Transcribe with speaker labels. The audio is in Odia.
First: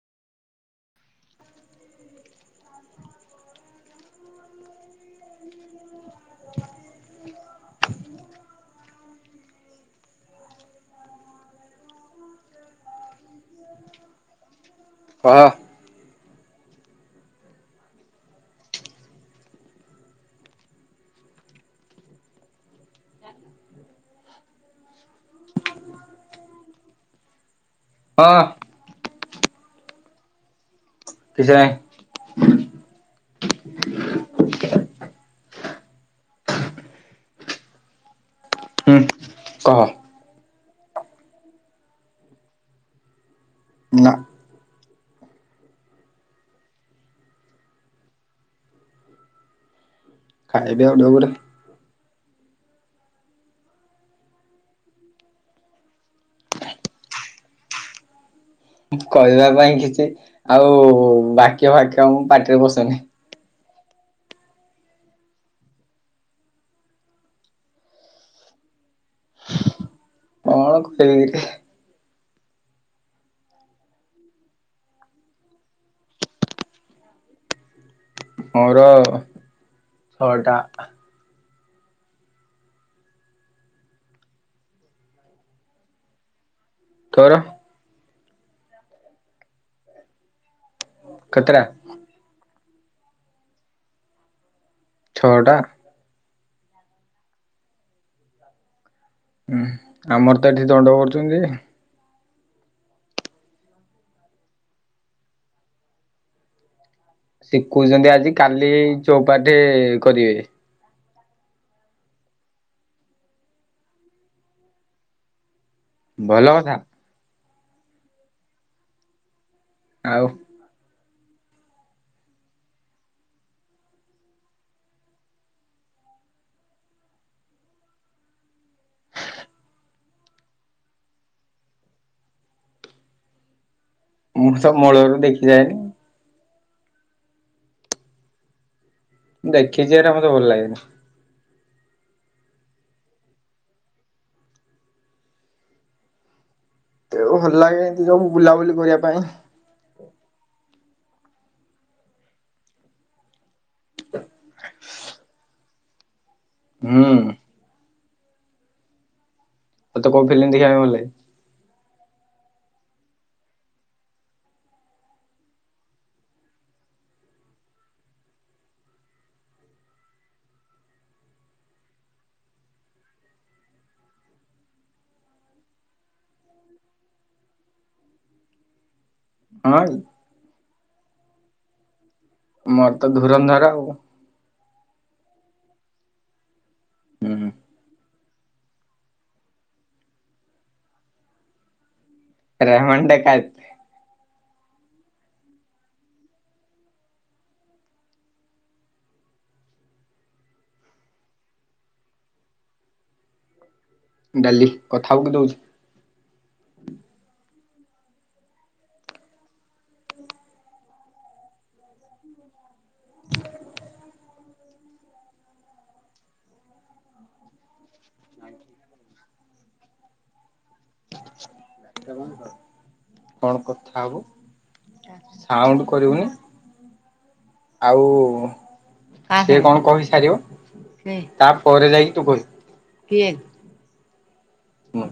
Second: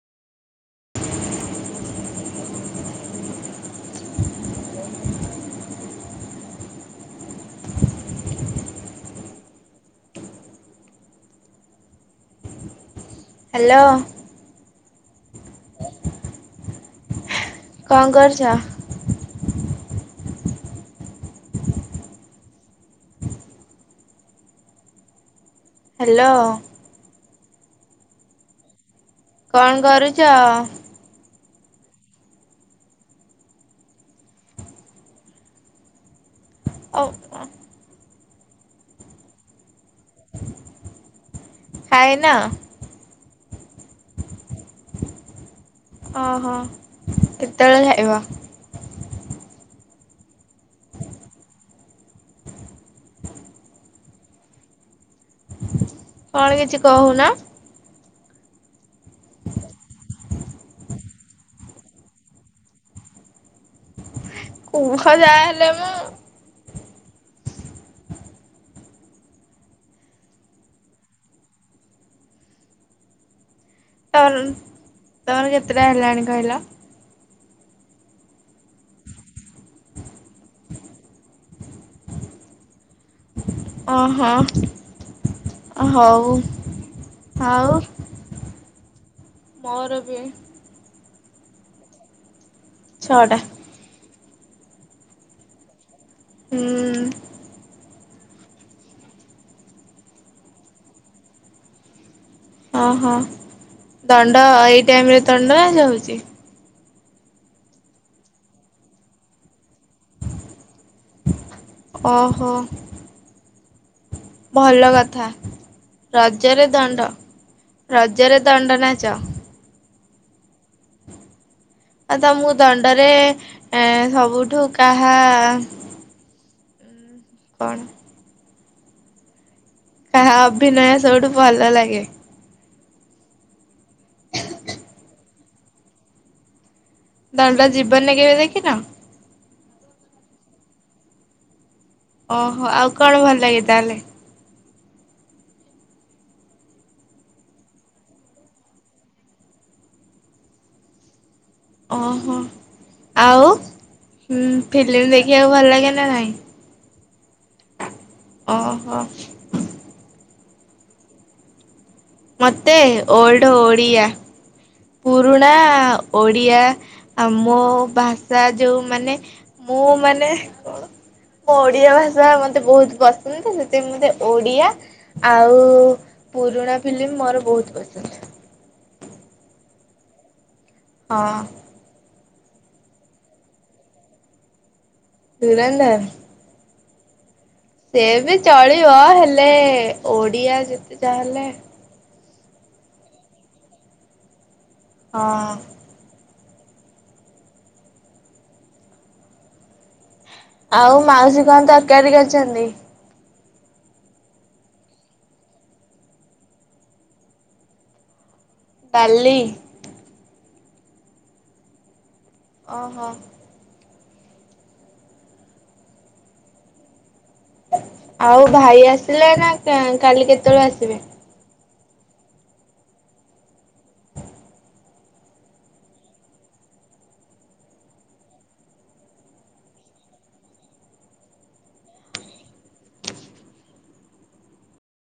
Speaker 1: [inaudible]
Speaker 2: [unintelligible]
Speaker 1: ହ୍ୟାଲୋ।
Speaker 2: କହ।
Speaker 1: କଣ କରୁଛ? ହ୍ୟାଲୋ।
Speaker 2: ହଁ।
Speaker 1: କଣ କରୁଛ?
Speaker 2: କିଛି ନାହିଁ।
Speaker 1: ହଉ।
Speaker 2: ହୁଁ କହ
Speaker 1: ଖାଇନ। ଓହୋ କେତେବେଳେ ଖାଇବ?
Speaker 2: ଖାଇବି ଆଉ ଟିକେ ପରେ।
Speaker 1: କଣ କିଛି କହୁନ?
Speaker 2: କହିବା ପାଇଁ କିଛି ଆଉ ବାକ୍ୟ ବାକ୍ୟ ମୁଁ ପାଟିରେ ପସୁନି।
Speaker 1: କୁହ ଯାହା ହେଲେ ମୁଁ
Speaker 2: କଣ କହିବି?
Speaker 1: ତର ତୋର କେତେଟା ହେଲାଣି କହିଲା।
Speaker 2: ମୋର ଛଅଟା।
Speaker 1: ଅହୋ ହଉ।
Speaker 2: ତୋର
Speaker 1: ହଉ। ମୋର ବି
Speaker 2: କେତେ ଟା?
Speaker 1: ଛଅଟା।
Speaker 2: ଛଅଟା।
Speaker 1: ହୁଁ।
Speaker 2: ହୁଁ ଆମର ତ ଏଠି ଦଣ୍ଡ କରୁଛନ୍ତି।
Speaker 1: ଓହୋ ଦଣ୍ଡ ଏଇ ଟାଇମ ରେ ଦଣ୍ଡ ନାଚ ହୋଉଛି।
Speaker 2: ଶିକୋଉଚନ୍ତି ଆଜି କାଲି ଚଉପାଠେ କରିବେ।
Speaker 1: ଓହୋ। ଭଲ କଥା।
Speaker 2: ଭଲ
Speaker 1: ରଜରେ
Speaker 2: କଥା
Speaker 1: ଦଣ୍ଡ। ରଜରେ ଦଣ୍ଡନାଚ।
Speaker 2: ଆଉ।
Speaker 1: ଆଉ ତ ମୁଁ ଦଣ୍ଡରେ ଏ ସବୁଠୁ କାହା କଣ? କାହା ଅଭିନୟ ସବୁଠୁ ଭଲ ଲାଗେ?
Speaker 2: ମୁଁ ତ ମୂଳରୁ ଦେଖିଯାଏନି।
Speaker 1: ଦଣ୍ଡ ଜୀବନରେ କେବେ ଦେଖିନ?
Speaker 2: ଦେଖିଛି ଏଇଟା ମତେ ଭଲ ଲାଗେନି।
Speaker 1: ଓହୋ ଆଉ କଣ ଭଲ ଲାଗେ ତାହେଲେ?
Speaker 2: ତେଣୁ ଭଲ ଲାଗେ ଏମିତି ସବୁ ବୁଲାବୁଲି କରିବା ପାଇଁ।
Speaker 1: ଓହୋ ଆଉ। ହୁଁ ଫିଲ୍ମ ଦେଖିବାକୁ ଭଲ ଲାଗେନି? ନା ନାଇଁ?
Speaker 2: ହୁଁ।
Speaker 1: ଓହୋ।
Speaker 2: ତତେ କୋଉ ଫିଲ୍ମ ଦେଖିବା ପାଇଁ ଭଲ‌ ଲାଗେ?
Speaker 1: ମୋତେ ଓଲ୍ଡ୍ ଓଡ଼ିଆ। ପୁରୁଣା ଓଡ଼ିଆ ଆ ମୋ ଭାଷା ଯୋଉମାନେ ମୁଁ ମାନେ ଓଡ଼ିଆ ଭାଷା ମୋତେ ବହୁତ ପସନ୍ଦ ସେଥିପାଇଁ ମତେ ଓଡ଼ିଆ ଆଉ ପୁରୁଣା ଫିଲ୍ମ ମୋର ବହୁତ ପସନ୍ଦ।
Speaker 2: ହଁ।
Speaker 1: ହଁ।
Speaker 2: ମୋର ତ ଧୂରନ୍ଧର ଆଉ।
Speaker 1: ଧୂରନ୍ଧର।
Speaker 2: ହୁଁ ହୁଁ।
Speaker 1: ସେ ବି ଚଳିବ ହେଲେ ଓଡିଆ ଯେତେ ଯାହା ହେଲେ।
Speaker 2: [unintelligible]
Speaker 1: ହଁ। ଆଉ ମାଉସୀ କଣ ତରକାରୀ କରିଚନ୍ତି?
Speaker 2: ଡାଲି କଥା ହବୁ କି ଦଉଛି।
Speaker 1: ଡାଲି। ଓହୋ। ଆଉ ଭାଇ ଆସିଲେ ନା କାଲି କେତେବେଳେ ଆସିବେ?
Speaker 2: କଣ କଥା ହବୁଉଣ୍ଡ କରିବୁନି ଆଉ ସେ କଣ କହି ସାରିବ ତାପରେ ଯାଇକି ତୁ କହିବୁ? ହୁଁ